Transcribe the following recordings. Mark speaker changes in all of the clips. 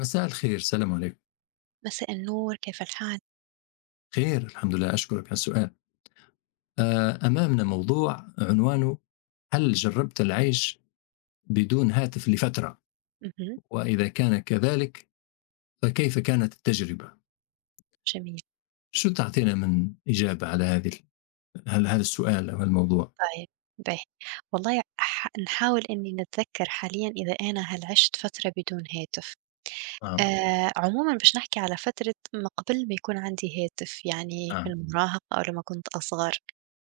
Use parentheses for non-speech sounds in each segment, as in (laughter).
Speaker 1: مساء الخير، السلام عليكم.
Speaker 2: مساء النور، كيف الحال؟
Speaker 1: خير الحمد لله، أشكرك على السؤال. أمامنا موضوع عنوانه: "هل جرّبت العيش بدون هاتف لفترة؟
Speaker 2: اهم،
Speaker 1: وإذا كان كذلك فكيف كانت التجربة؟"
Speaker 2: جميل.
Speaker 1: شو تعطينا من إجابة على هذه هل هذا السؤال أو الموضوع؟
Speaker 2: طيب باهي. والله ح نحاول إني نتذكّر حاليًا إذا أنا هل عِشت فترة بدون هاتف.
Speaker 1: نعم،
Speaker 2: عمومًا باش نحكي على فترة ما قبل ما يكون عندي هاتف، يعني في
Speaker 1: نعم.
Speaker 2: المراهقة أو لمّا كنت أصغر.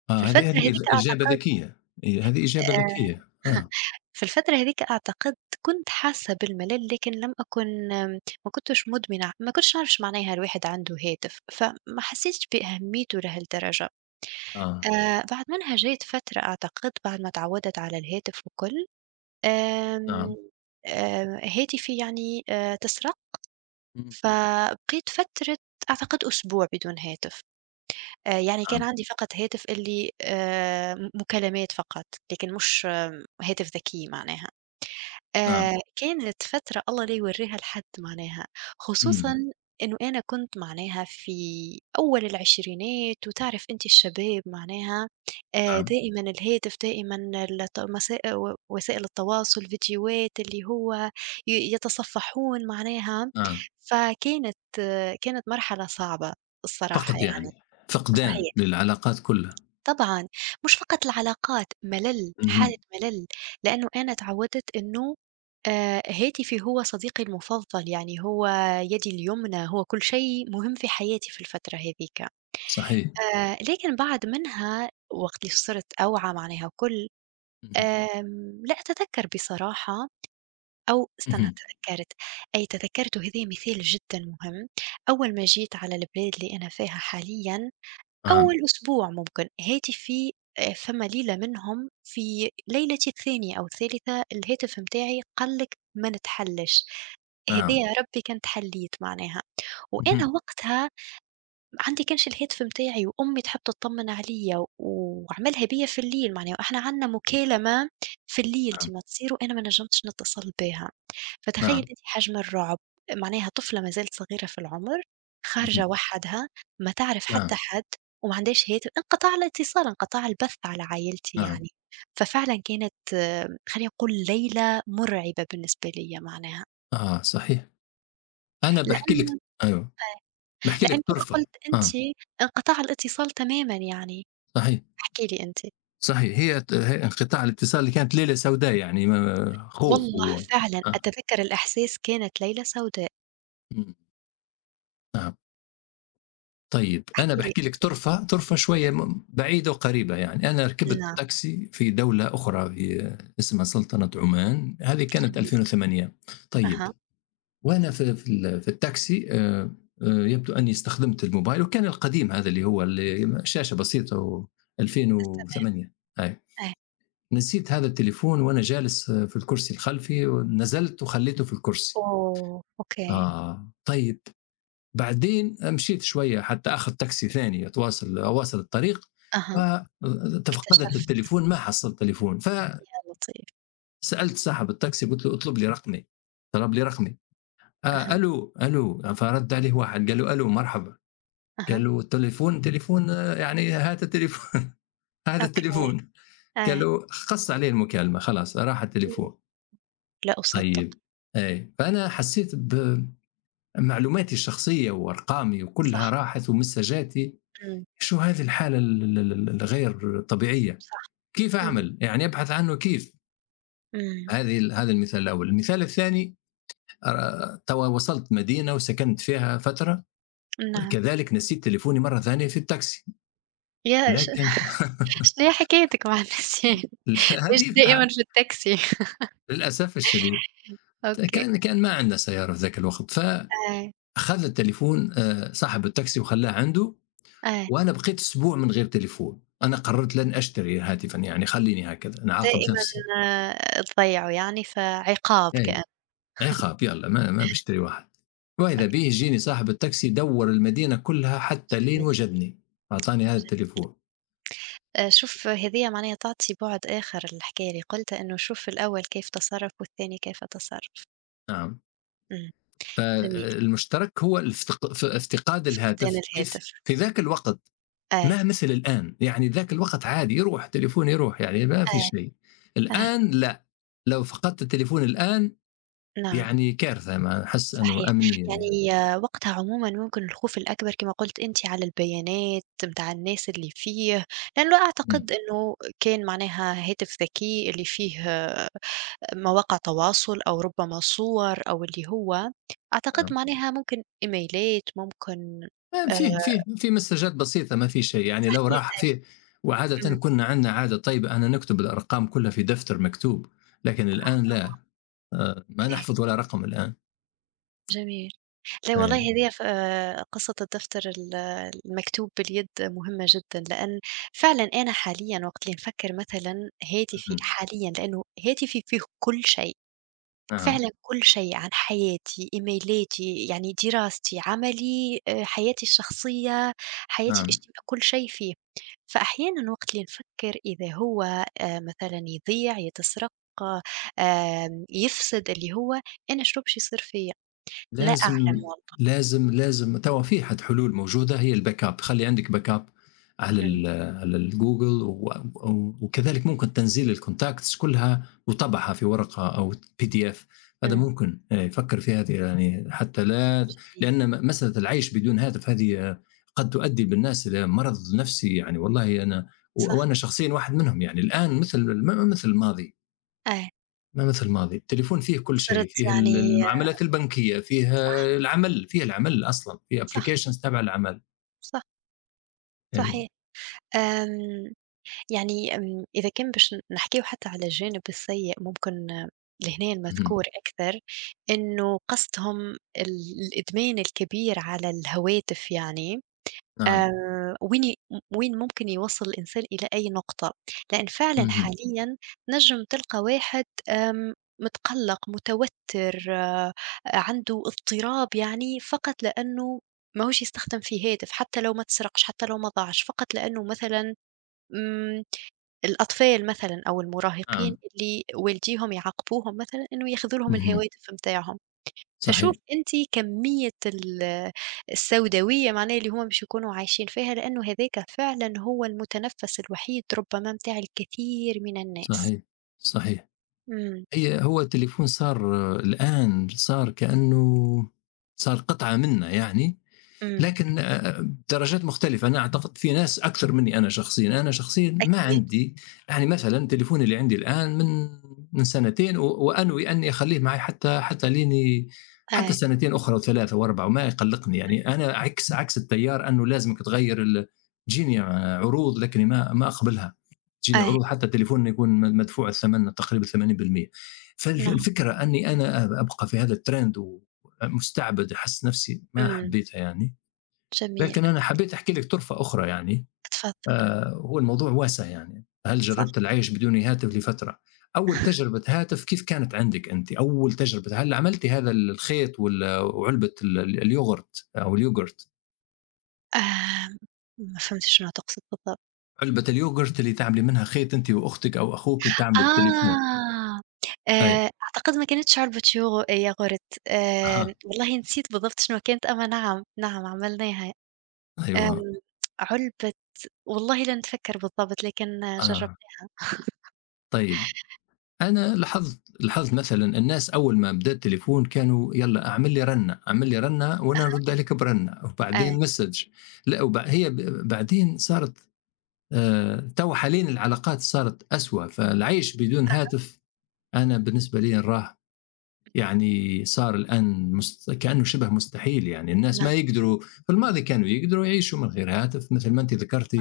Speaker 1: آه،
Speaker 2: في
Speaker 1: هذه
Speaker 2: الفترة
Speaker 1: هذه إج
Speaker 2: هاذيك
Speaker 1: إجابة
Speaker 2: أعتقد
Speaker 1: ذكية. هذه إجابة
Speaker 2: آآ
Speaker 1: ذكية. آه،
Speaker 2: في الفترة هذيك أعتقد كنت حاسة بالملل، لكن لم أكن، ما كنتش مدمنة، ما كنتش نعرف إيش معناها الواحد عنده هاتف، فما حسيتش بأهميته لهالدرجة.
Speaker 1: آه،
Speaker 2: بعد منها جات فترة أعتقد بعد ما تعودت على الهاتف والكل، آمم،
Speaker 1: نعم،
Speaker 2: هاتفي يعني تسرق،
Speaker 1: إمم،
Speaker 2: فبقيت فترة أعتقد أسبوع بدون هاتف. يعني كان
Speaker 1: نعم،
Speaker 2: عندي فقط هاتف اللي مكالمات فقط، لكن مش هاتف ذكي معناها.
Speaker 1: نعم،
Speaker 2: كانت فترة الله لا يورّيها لحد معناها، خصوصًا
Speaker 1: إمم،
Speaker 2: إنه أنا كنت معناها في أول العشرينات، وتعرف أنت الشباب معناها
Speaker 1: نعم،
Speaker 2: دائمًا الهاتف، دائمًا الت مسا و وسائل التواصل، فيديوهات اللي هو يتصفحون معناها.
Speaker 1: نعم.
Speaker 2: فكانت كانت مرحلة صعبة الصراحة يعني.
Speaker 1: يعني، فقدان
Speaker 2: صحيح،
Speaker 1: للعلاقات كلها.
Speaker 2: طبعًا. مش فقط العلاقات، ملل، حالة
Speaker 1: اهم،
Speaker 2: ملل، لأنه أنا اتعودت إنه هاتفي هو صديقي المفضل، يعني هو يدي اليمنى، هو كل شيء مهم في حياتي في الفترة هاذيك.
Speaker 1: صحيح.
Speaker 2: لكن بعد منها وقت اللي صرت أوعى معناها وكل،
Speaker 1: اهم.
Speaker 2: لا أتذكر بصراحة، أو استنى
Speaker 1: اهم.
Speaker 2: تذكرت. أي تذكرت، وهذا مثال جدًا مهم. أول ما جيت على البلاد اللي أنا فيها حاليًا، أول
Speaker 1: نعم،
Speaker 2: أسبوع ممكن هاتف فيه فما ليلة منهم في ليلتي الثانية أو الثالثة الهاتف متاعي قال لِك ما نتحلّش،
Speaker 1: نعم.
Speaker 2: هدايا ربي كنت حلّيت معناها. وأنا
Speaker 1: اهم.
Speaker 2: وقتها عندي كانش الهاتف متاعي، وأمي تحب تطمّن عليَّ وعملها بيّا في الليل معناها، وإحنا عندنا مكالمة في الليل
Speaker 1: نعم،
Speaker 2: ديما تصير، وأنا ما نجمتش نتصل بيها. فتخيّل
Speaker 1: نعم،
Speaker 2: أنت حجم الرعب، معناها طفلة ما زالت صغيرة في العمر،
Speaker 1: اهم.
Speaker 2: خارجة وحدها، ما تعرف حتى
Speaker 1: نعم،
Speaker 2: حد وما عندهاش هاتف، انقطع الاتصال، انقطاع البث على عايلتي
Speaker 1: نعم.
Speaker 2: يعني. ففعلًا كانت، خلّينا نقول ليلة مرعبة بالنسبة ليَّ معناها.
Speaker 1: آه، صحيح. أنا باحكي لِك،
Speaker 2: لأن
Speaker 1: أيوه، باحكي لِك
Speaker 2: لأن كما
Speaker 1: طرفة.
Speaker 2: قُلت أنتِ،
Speaker 1: آه،
Speaker 2: انقطاع الاتصال تمامًا يعني.
Speaker 1: صحيح،
Speaker 2: احكِ لي أنتِ.
Speaker 1: صحيح. هي انقطاع الاتصال كانت ليلة سوداء، يعني ما خوف
Speaker 2: والله
Speaker 1: و
Speaker 2: فعلًا
Speaker 1: آه،
Speaker 2: أتذكّر الإحساس، كانت ليلة سوداء.
Speaker 1: إمم، نعم. طيب،
Speaker 2: احكِ
Speaker 1: أنا
Speaker 2: لي
Speaker 1: باحكي لِك
Speaker 2: أنتِ.
Speaker 1: طرفة، طرفة شوية
Speaker 2: اهم.
Speaker 1: بعيدة وقريبة يعني. أنا ركبت
Speaker 2: نعم.
Speaker 1: تاكسي في دولة أخرى، اسمها سلطنة عمان، هذه كانت
Speaker 2: جميل.
Speaker 1: 2008. طيب،
Speaker 2: أها.
Speaker 1: وأنا في التاكسي، يبدو أني استخدمت الموبايل، وكان القديم هذا اللي هو شاشة بسيطة،
Speaker 2: تمام.
Speaker 1: و2008، أيوه.
Speaker 2: أ
Speaker 1: نسيت هذا التليفون وأنا جالس، آه، في الكرسي الخلفي، ونزلت وخليته في الكرسي.
Speaker 2: أوه! أوكي.
Speaker 1: آه، طيب، بعدين مشيت شوية حتى آخذ تاكسي ثاني، أواصل الطريق،
Speaker 2: أها.
Speaker 1: آآ تفقدت
Speaker 2: اكتشفت،
Speaker 1: التليفون ما حصلت تليفون. فسألت
Speaker 2: يا لطيف.
Speaker 1: صاحب التاكسي، قُلت له: "اطلب لي رقمي." طلب لي رقمي. آه،
Speaker 2: أها،
Speaker 1: ألو، ألو، فرَد عليه واحد قال له: "ألو مرحبًا."
Speaker 2: أها.
Speaker 1: قال له: "التليفون تليفون آه، يعني هات التليفون، (laughs) هات
Speaker 2: أوكي.
Speaker 1: التليفون." قال
Speaker 2: آه.
Speaker 1: له خَص عليه المكالمة خلاص، راح
Speaker 2: إمم.
Speaker 1: التليفون.
Speaker 2: لا أصدّق.
Speaker 1: طيب، أي، فأنا حسّيت بمعلوماتي الشخصية وأرقامي
Speaker 2: صح.
Speaker 1: وكلّها راحت ومسّاجاتي.
Speaker 2: إمم.
Speaker 1: شو هذه الحالة ال ال ال الغير طبيعية؟
Speaker 2: صح.
Speaker 1: كيف
Speaker 2: إمم.
Speaker 1: أعمل؟ يعني أبحث عنه كيف؟
Speaker 2: إمم.
Speaker 1: هذه ال هذا المثال الأول. المثال الثاني، توا وصلت مدينة وسكنت فيها فترة،
Speaker 2: نعم.
Speaker 1: كذلك نسيت تليفوني مرّة ثانية في التاكسي،
Speaker 2: يا ش
Speaker 1: لكن
Speaker 2: (laughs) شنو هي حكايتِك مع النسيان؟
Speaker 1: (laughs)
Speaker 2: (laughs) ليش
Speaker 1: هذه
Speaker 2: دائمًا في التاكسي؟
Speaker 1: للأسف الشديد
Speaker 2: (laughs) أوكي.
Speaker 1: كان ما عندنا سيارة في ذاك الوقت، فأخذ
Speaker 2: آه.
Speaker 1: التليفون صاحب التاكسي وخلّاه عنده،
Speaker 2: آه.
Speaker 1: وأنا بقيت أسبوع من غير تليفون. أنا قررت لن أشتري هاتفًا، يعني خلّيني هكذا، أنا أعاقب
Speaker 2: دائمًا،
Speaker 1: نفسي،
Speaker 2: تضيّعوا يعني فعقاب كأن.
Speaker 1: إيه، عقاب، يالّا ما ما باشتري واحد. وإذا به
Speaker 2: أوكي،
Speaker 1: يجيني صاحب التاكسي دوّر المدينة كلّها حتى لين
Speaker 2: جميل.
Speaker 1: وجدني، أعطاني هذا
Speaker 2: جميل.
Speaker 1: التليفون.
Speaker 2: شوف هذيّة معناها تعطي بُعد آخر للحكاية اللي قُلتها، إنه شوف الأول كيف تصرّف والثاني كيف تصرّف.
Speaker 1: نعم.
Speaker 2: إمم، جميل.
Speaker 1: فالمشترك هو افتقاد
Speaker 2: فقدان
Speaker 1: الهاتف. كيف
Speaker 2: الهاتف.
Speaker 1: في ذاك الوقت،
Speaker 2: آه،
Speaker 1: ما مثل الآن، يعني ذاك الوقت عادي يروح تليفون يروح، يعني ما في
Speaker 2: آه،
Speaker 1: شيء.
Speaker 2: آه،
Speaker 1: الآن لا، لو فقدت التليفون الآن
Speaker 2: نعم،
Speaker 1: يعني كارثة، ما أحس أنه
Speaker 2: صحيح.
Speaker 1: أمنيا يعني.
Speaker 2: يعني وقتها عمومًا ممكن الخوف الأكبر كما قُلت أنت على البيانات متاع الناس اللي فيه، لأنه
Speaker 1: مم.
Speaker 2: أعتقد إنه كان معناها هاتف ذكي اللي فيه مواقع تواصل أو ربما صور أو اللي هو أعتقد
Speaker 1: نعم،
Speaker 2: معناها ممكن إيميلات ممكن
Speaker 1: آه،
Speaker 2: آآ
Speaker 1: في مسجات بسيطة ما في شيء يعني لو
Speaker 2: صحيح،
Speaker 1: راح
Speaker 2: صحيح.
Speaker 1: في. وعادة
Speaker 2: إمم،
Speaker 1: كنا عندنا عادة طيبة، أنا نكتب الأرقام كلها في دفتر مكتوب، لكن الآن لا.
Speaker 2: آه،
Speaker 1: آه، ما
Speaker 2: أوكي،
Speaker 1: نحفظ ولا رقم الآن.
Speaker 2: جميل. لا والله
Speaker 1: آه،
Speaker 2: هذيّا ف قصة الدفتر المكتوب باليد مهمة جدًا، لأن فعلًا أنا حاليًا وقت اللي نفكر مثلًا هاتفي
Speaker 1: مم.
Speaker 2: حاليًا، لأنه هاتفي فيه كل شيء.
Speaker 1: نعم،
Speaker 2: فعلًا كل شيء عن حياتي: إيميلاتي، يعني دراستي، عملي، حياتي الشخصية، حياتي
Speaker 1: نعم،
Speaker 2: الاجتماع، كل شيء فيه. فأحيانًا وقت اللي نفكر إذا هو مثلًا يضيع، يتسرق، يفسد اللي هو، أنا شنو باش يصير فيّا؟ لا أعلم
Speaker 1: لازم
Speaker 2: والله.
Speaker 1: لازم توا في حد حلول موجودة، هي الباك أب، خلّي عندك باك أب على
Speaker 2: إمم،
Speaker 1: ال على الجوجل، و وكذلك ممكن تنزيل الcontacts كلها وطبعها في ورقة أو PDF. هذا
Speaker 2: إمم،
Speaker 1: ممكن. فكّر في هذه يعني حتى لا،
Speaker 2: جميل،
Speaker 1: لأن مسألة العيش بدون هاتف هذه آه، قد تؤدي بالناس إلى مرض نفسي يعني. والله أنا،
Speaker 2: صح،
Speaker 1: وأنا شخصيًا واحد منهم يعني الآن مثل مثل الماضي.
Speaker 2: إيه،
Speaker 1: ما مثل الماضي، التليفون فيه كل شيء،
Speaker 2: صرت
Speaker 1: فيه
Speaker 2: يعني
Speaker 1: المعاملات البنكية، فيه
Speaker 2: صح،
Speaker 1: العمل. فيه العمل أصلًا، فيه
Speaker 2: صح،
Speaker 1: applications تبع العمل،
Speaker 2: صح،
Speaker 1: أيوه،
Speaker 2: صحيح. آمم يعني، إذا كان باش نحكيو حتى على الجانب السيء، ممكن لهنا
Speaker 1: اهم،
Speaker 2: المذكور أكثر، إنه قصدهم ال الإدمان الكبير على الهواتف يعني.
Speaker 1: نعم،
Speaker 2: آآ وين ي وين ممكن يوصّل الإنسان إلى أي نقطة، لإن فعلًا
Speaker 1: اهم،
Speaker 2: حاليًا تنجم تلقى واحد آمم، متقلّق، متوتر، عنده اضطراب يعني، فقط لأنه ماهوش يستخدم في هاتف، حتى لو ما تسرقش، حتى لو ما ضاعش، فقط لأنه مثلًا آمم الأطفال مثلًا أو المراهقين
Speaker 1: نعم،
Speaker 2: اللي والديهم يعاقبوهم مثلًا إنه ياخذوا لهم
Speaker 1: اهم،
Speaker 2: الهواتف متاعهم. فشوف
Speaker 1: صحيح،
Speaker 2: أنت كمية السوداوية معناها اللي هُم باش يكونوا عايشين فيها، لأنه هذاك فعلًا هو المتنفس الوحيد ربما متاع الكثير من الناس.
Speaker 1: صحيح، صحيح.
Speaker 2: إمم،
Speaker 1: هو التليفون صار آه، الآن صار كأنه صار قطعة منا يعني.
Speaker 2: إمم،
Speaker 1: لكن آه، درجات مختلفه. انا اعتقد في ناس اكثر مني. انا شخصيا، انا شخصيا ما
Speaker 2: أكيد.
Speaker 1: عندي، يعني مثلا تليفوني اللي عندي الان من سنتين، وانوي اني اخليه معي حتى حتى ليني، حتى
Speaker 2: آه،
Speaker 1: سنتين اخرى وثلاثه واربعه، وما يقلقني يعني. انا عكس التيار، انه لازمك تغير تجيني عروض لكني ما ما اقبلها. تجيني
Speaker 2: آه،
Speaker 1: عروض حتى تليفون يكون مدفوع الثمن تقريبا 80%.
Speaker 2: نعم،
Speaker 1: فالفكره اني انا ابقى في هذا الترند ومستعبد، احس نفسي ما
Speaker 2: إمم،
Speaker 1: حبيتها يعني.
Speaker 2: جميل،
Speaker 1: لكن أنا حبيت أحكي لك طرفة أخرى يعني.
Speaker 2: اتفضل،
Speaker 1: آه، هو الموضوع واسع يعني، هل
Speaker 2: صح.
Speaker 1: جربت العيش بدون هاتف لفترة؟ أول
Speaker 2: (laughs)
Speaker 1: تجربة هاتف كيف كانت عندك أنت؟ أول تجربة، هل عملتي هذا الخيط وعلبة اليوغurt أو اليوغurt،
Speaker 2: آمم، ما فهمتش شنو تقصد بالضبط.
Speaker 1: علبة اليوغurt اللي تعملي منها خيط أنت وأختك أو أخوك وتعملوا بالتليفون.
Speaker 2: آه،
Speaker 1: أي،
Speaker 2: أعتقد ما كانتش عُلبة يوغ ياغورت.
Speaker 1: أها.
Speaker 2: والله نسيت بالضبط شنو كانت، أما نعم، نعم عملناها. آمم،
Speaker 1: أيوه.
Speaker 2: علبة، والله لا نتفكّر بالضبط، لكن
Speaker 1: آه.
Speaker 2: جرّبناها.
Speaker 1: طيب، أنا لاحظت، لاحظت مثلًا الناس أول ما بدأ التليفون كانوا يالّا أعمل لي رنّة، أعمل لي رنّة وأنا نرد عليك برنّة،
Speaker 2: آه،
Speaker 1: وبعدين مسج. لأ، وب هي ب بعدين صارت توا حاليًا العلاقات صارت أسوأ. فالعيش بدون هاتف أنا بالنسبة لي نراه، يعني صار الآن كأنه شِبه مستحيل يعني. الناس
Speaker 2: نعم،
Speaker 1: ما يقدروا، في الماضي كانوا يقدروا يعيشوا من غير هاتف مثل ما أنتِ ذكرتِ،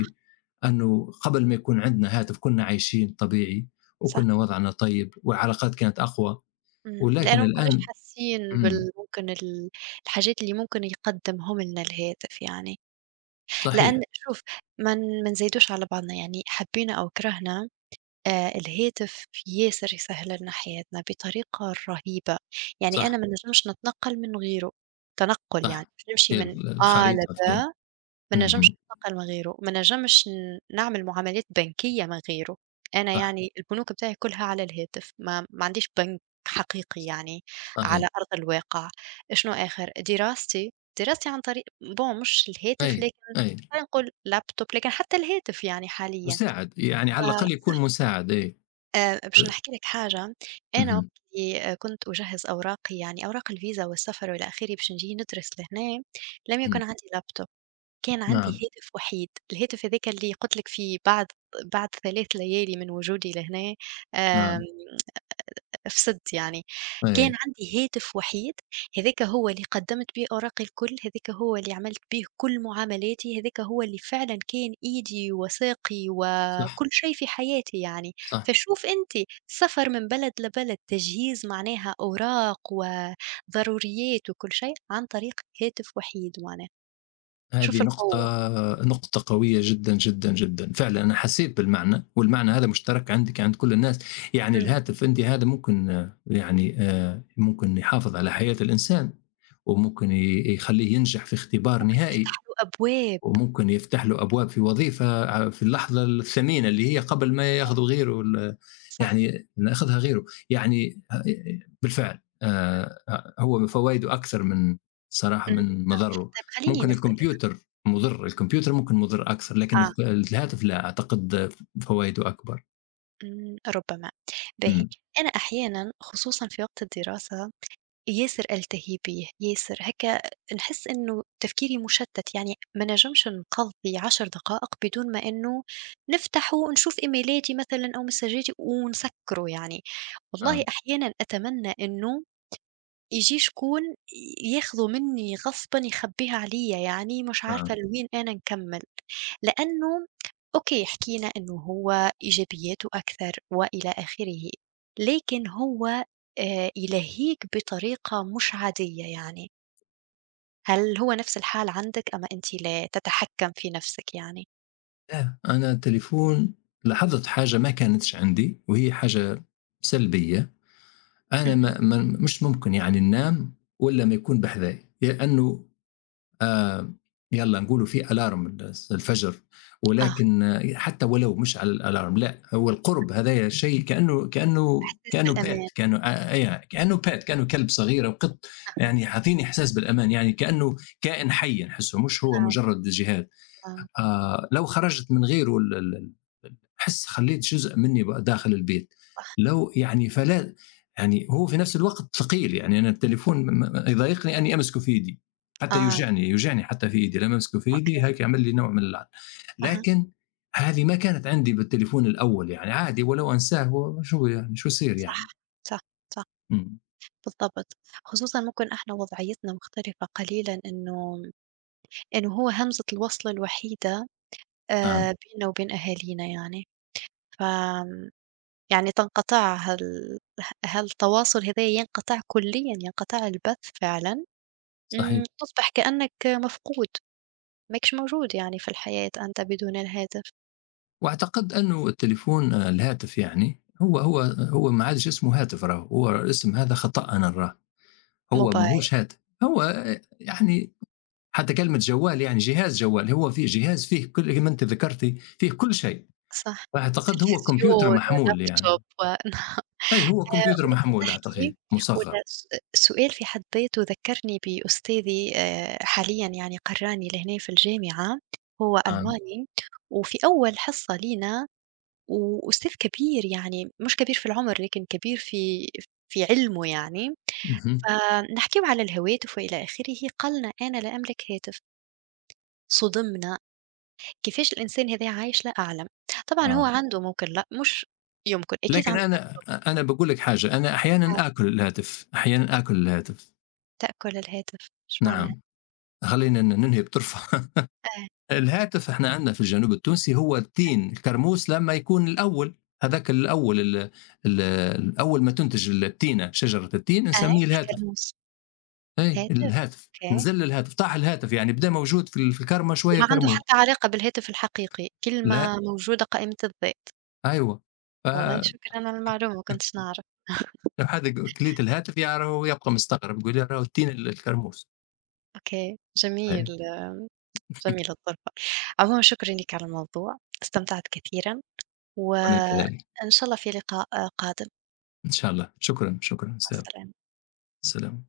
Speaker 1: أنه قبل ما يكون عندنا هاتف كنا عايشين طبيعي،
Speaker 2: صح.
Speaker 1: وكنا وضعنا طيب والعلاقات كانت أقوى.
Speaker 2: إمم، لإنه
Speaker 1: ولكن
Speaker 2: ما كناش
Speaker 1: الآن،
Speaker 2: حاسين
Speaker 1: إمم،
Speaker 2: بال، ممكن الحاجات اللي ممكن يقدّمهم لنا الهاتف يعني. لأن
Speaker 1: صحيح،
Speaker 2: شوف، ما نزايدوش على بعضنا يعني، حبينا أو كرهنا، الهاتف ياسر يسهّل لنا حياتنا بطريقة رهيبة. يعني أنا
Speaker 1: صح،
Speaker 2: ما نجمش نتنقّل من غيره، تنقُّل يعني،
Speaker 1: صح،
Speaker 2: باش نمشي
Speaker 1: في
Speaker 2: من أ
Speaker 1: الخريطة، في
Speaker 2: لب ما نجمش
Speaker 1: اهم،
Speaker 2: نتنقّل من غيره، ما نجمش نعمل معاملات بنكية من غيره. أنا
Speaker 1: صح،
Speaker 2: يعني البنوك بتاعي كلها على الهاتف، ما عنديش بنك حقيقي يعني
Speaker 1: صحيح،
Speaker 2: على أرض الواقع. شنو آخر، دراستي، دراستي عن طريق bon مش الهاتف،
Speaker 1: أي،
Speaker 2: لكن
Speaker 1: أي،
Speaker 2: خلينا نقول لابتوب، لكن حتى الهاتف يعني حاليًا.
Speaker 1: مساعد، يعني
Speaker 2: ف
Speaker 1: على الأقل يكون مساعد، أي،
Speaker 2: باش
Speaker 1: أ،
Speaker 2: نحكي لك حاجة. أنا وقت
Speaker 1: اهم،
Speaker 2: اللي كنت أجهّز أوراقي، يعني أوراق الفيزا والسفر وإلى آخره، باش نجي ندرس لهنا، لم
Speaker 1: إمم،
Speaker 2: يكن عندي لابتوب، كان عندي
Speaker 1: نعم،
Speaker 2: هاتف وحيد، الهاتف هذاك اللي قُلت لك فيه، بعد 3 ليالي من وجودي لهنا آمم
Speaker 1: نعم،
Speaker 2: فسدت يعني. كان
Speaker 1: أي،
Speaker 2: عندي هاتف وحيد، هاذاك هو اللي قدّمت بيه أوراقي الكل، هاذاك هو اللي عملت بيه كل معاملاتي، هاذاك هو اللي فعلًا كان إيدي وساقي
Speaker 1: صح،
Speaker 2: وكل شيء في حياتي يعني.
Speaker 1: صح،
Speaker 2: فشوف أنت، سفر من بلد لبلد، تجهيز معناها أوراق وضروريات وكل شيء عن طريق هاتف وحيد معناها،
Speaker 1: هذه
Speaker 2: شوف القوة.
Speaker 1: نقطة، نقطة قوية جدا جدا جدا فعلا. أنا حسيت بالمعنى، والمعنى هذا مشترك عندك عند كل الناس. يعني
Speaker 2: إمم.
Speaker 1: الهاتف عندي هذا ممكن آه، يعني آه، ممكن يحافظ على حياة الإنسان، وممكن يخليه ينجح في اختبار
Speaker 2: ممكن يفتح
Speaker 1: نهائي،
Speaker 2: له أبواب.
Speaker 1: وممكن يفتح له أبواب في وظيفة ع في اللحظة الثمينة اللي هي قبل ما
Speaker 2: صح،
Speaker 1: ياخذوا غيره ال،
Speaker 2: صح.
Speaker 1: يعني ناخذها غيره. يعني ه ي بالفعل
Speaker 2: إمم،
Speaker 1: أ هو فوايده أكثر من، صراحة،
Speaker 2: إمم.
Speaker 1: من مضرّه.
Speaker 2: طيب خلّيني
Speaker 1: ممكن
Speaker 2: نسألك.
Speaker 1: الكمبيوتر مُضِر، الكمبيوتر ممكن مُضِر أكثر، لكن
Speaker 2: آه.
Speaker 1: الهاتف لا أعتقد فوايده أكبر.
Speaker 2: إمم، ربما. باهي.
Speaker 1: إمم،
Speaker 2: أنا أحيانًا خصوصًا في وقت الدراسة ياسر ألتهي به، ياسر هكا نحس إنه تفكيري مشتت، يعني ما نجمش نقضّي 10 دقائق بدون ما إنه نفتحه ونشوف إيميلاتي مثلًا أو مسجاتي ونسكّره يعني. والله
Speaker 1: نعم،
Speaker 2: أحيانًا أتمنى إنه ييجي شكون ياخده منّي غصبًا يخبّيها عليَّ، يعني مش
Speaker 1: نعم.
Speaker 2: عارفة لوين أنا نكمّل، لأنه أوكي حكينا إنه هو إيجابياته أكثر وإلى آخره، لكن هو يلهّيك بطريقة مش عادية يعني. هل هو نفس الحال عندِك، أما أنتِ لا تتحكّم في نفسِك يعني؟
Speaker 1: لا، أنا التليفون لاحظت حاجة ما كانتش عندي، وهي حاجة سلبية. أنا
Speaker 2: اهم،
Speaker 1: ما ما مش ممكن يعني ننام والّا ما يكون بحذايا، لأنه آآ يالّا نقولوا في alarm الفجر،
Speaker 2: آه،
Speaker 1: ولكن آه، حتى ولو مش على الalarm لأ، هو القُرب هدايا شيء
Speaker 2: إحساس
Speaker 1: كإنه
Speaker 2: بالأمان،
Speaker 1: pet كإنه pet كإنه كلب صغير أو قط. يعني حاعطيني إحساس بالأمان، يعني كإنه كائن حي نحسّه، مش هو
Speaker 2: نعم،
Speaker 1: مجرّد جهاز.
Speaker 2: نعم،
Speaker 1: لو خرجت من غيره ال ال أحس خليت جزء مني بقى داخل البيت. لو يعني فلا، يعني هو في نفس الوقت ثقيل. يعني أنا التليفون يضايقني أني أمسكه في إيدي حتى
Speaker 2: آه،
Speaker 1: يوجعني، يوجعني حتى في إيدي لما أمسكه في إيدي
Speaker 2: أوكي،
Speaker 1: هيك، يعمل لي نوع من اللعن.
Speaker 2: أها،
Speaker 1: لكن هذه ما كانت عندي بالتليفون الأول يعني عادي، ولو أنساه هو شو يعني؟ شو يصير
Speaker 2: صح،
Speaker 1: يعني؟
Speaker 2: صح، صح.
Speaker 1: مم.
Speaker 2: بالضبط، خصوصًا ممكن إحنا وضعيتنا مختلفة قليلًا، إنه إنه هو همزة الوصل الوحيدة
Speaker 1: نعم،
Speaker 2: بيننا وبين أهالينا يعني. ف يعني تنقطع هال ه هالتواصل هذايا ينقطع كليًا، ينقطع البث فعلًا. إمم،
Speaker 1: صحيح.
Speaker 2: تصبح كأنك مفقود، ماكش موجود يعني في الحياة أنت بدون الهاتف.
Speaker 1: واعتقد انه التليفون آه، الهاتف يعني هو ما عادش اسمه هاتف. راه هو الاسم هذا خطأنا، راه هو
Speaker 2: موبايل.
Speaker 1: ماهوش هاتف. هو آه، يعني حتى كلمة جوال، يعني جهاز جوال، هو فيه جهاز فيه كل، كما أنتِ ذكرتِ، فيه كل شيء.
Speaker 2: صح،
Speaker 1: أعتقد هو كمبيوتر
Speaker 2: تلفزيون
Speaker 1: محمول
Speaker 2: ولابتوب
Speaker 1: يعني.
Speaker 2: و
Speaker 1: أي،
Speaker 2: (laughs)
Speaker 1: هو كمبيوتر
Speaker 2: وأنت
Speaker 1: محمول
Speaker 2: تحكي،
Speaker 1: أعتقد مُصغّر.
Speaker 2: ولا الس السؤال في حد ذاته ذكّرني بأستاذي حاليًا، يعني قرّاني لهنا في الجامعة، هو
Speaker 1: آه،
Speaker 2: ألماني، وفي أول حصة لينا، وأستاذ كبير، يعني مش كبير في العمر لكن كبير في في علمه يعني.
Speaker 1: اهم،
Speaker 2: فنحكيو على الهواتف وإلى آخره، قال لنا: "أنا لا أملك هاتف." صُدمنا، كيفاش الإنسان هذا عايش لا أعلم. طبعًا هو
Speaker 1: آه،
Speaker 2: عنده ممكن، لأ مش يمكن، أكيد
Speaker 1: لكن
Speaker 2: عنده
Speaker 1: أنا
Speaker 2: لابتوب.
Speaker 1: أنا باقول لِك حاجة، أنا
Speaker 2: آه،
Speaker 1: أحيانًا آكل الهاتف، أحيانًا آكل الهاتف،
Speaker 2: تأكل الهاتف، إيش معناها؟
Speaker 1: نعم. خلّينا ننهي بطرفة. (laughs)
Speaker 2: آه.
Speaker 1: الهاتف إحنا عندنا في الجنوب التونسي هو التين، الكرموس لمّا يكون الأول. هذاك الأول ال ال ال أول ما تنتج التينة، شجرة التين
Speaker 2: آه،
Speaker 1: نسميه الهاتف.
Speaker 2: الترموس،
Speaker 1: أي،
Speaker 2: هاتف،
Speaker 1: الهاتف،
Speaker 2: أوكي.
Speaker 1: نزل الهاتف، طاح الهاتف، يعني بدا موجود في في الكرمة شوية
Speaker 2: وما عنده
Speaker 1: كرموه.
Speaker 2: حتى علاقة بالهاتف الحقيقي،
Speaker 1: لأ،
Speaker 2: كلمة موجودة قائمة الذات.
Speaker 1: أيوه،
Speaker 2: والله
Speaker 1: فلو
Speaker 2: شكرًا على المعلومة، ما كنتش نعرف.
Speaker 1: حد كليت الهاتف يع راهو يبقى مستغرب، يقول لي راهو التين الكرموس.
Speaker 2: أوكي، جميل.
Speaker 1: أي،
Speaker 2: جميلة الظرفة. عمومًا شكرًا ليك على الموضوع، استمتعت كثيرًا،
Speaker 1: وأنا كذلك،
Speaker 2: وإن شاء الله في لقاء قادم.
Speaker 1: إن شاء الله، شكرًا، شكرًا،
Speaker 2: مع
Speaker 1: سلام،
Speaker 2: السلامة.
Speaker 1: سلام.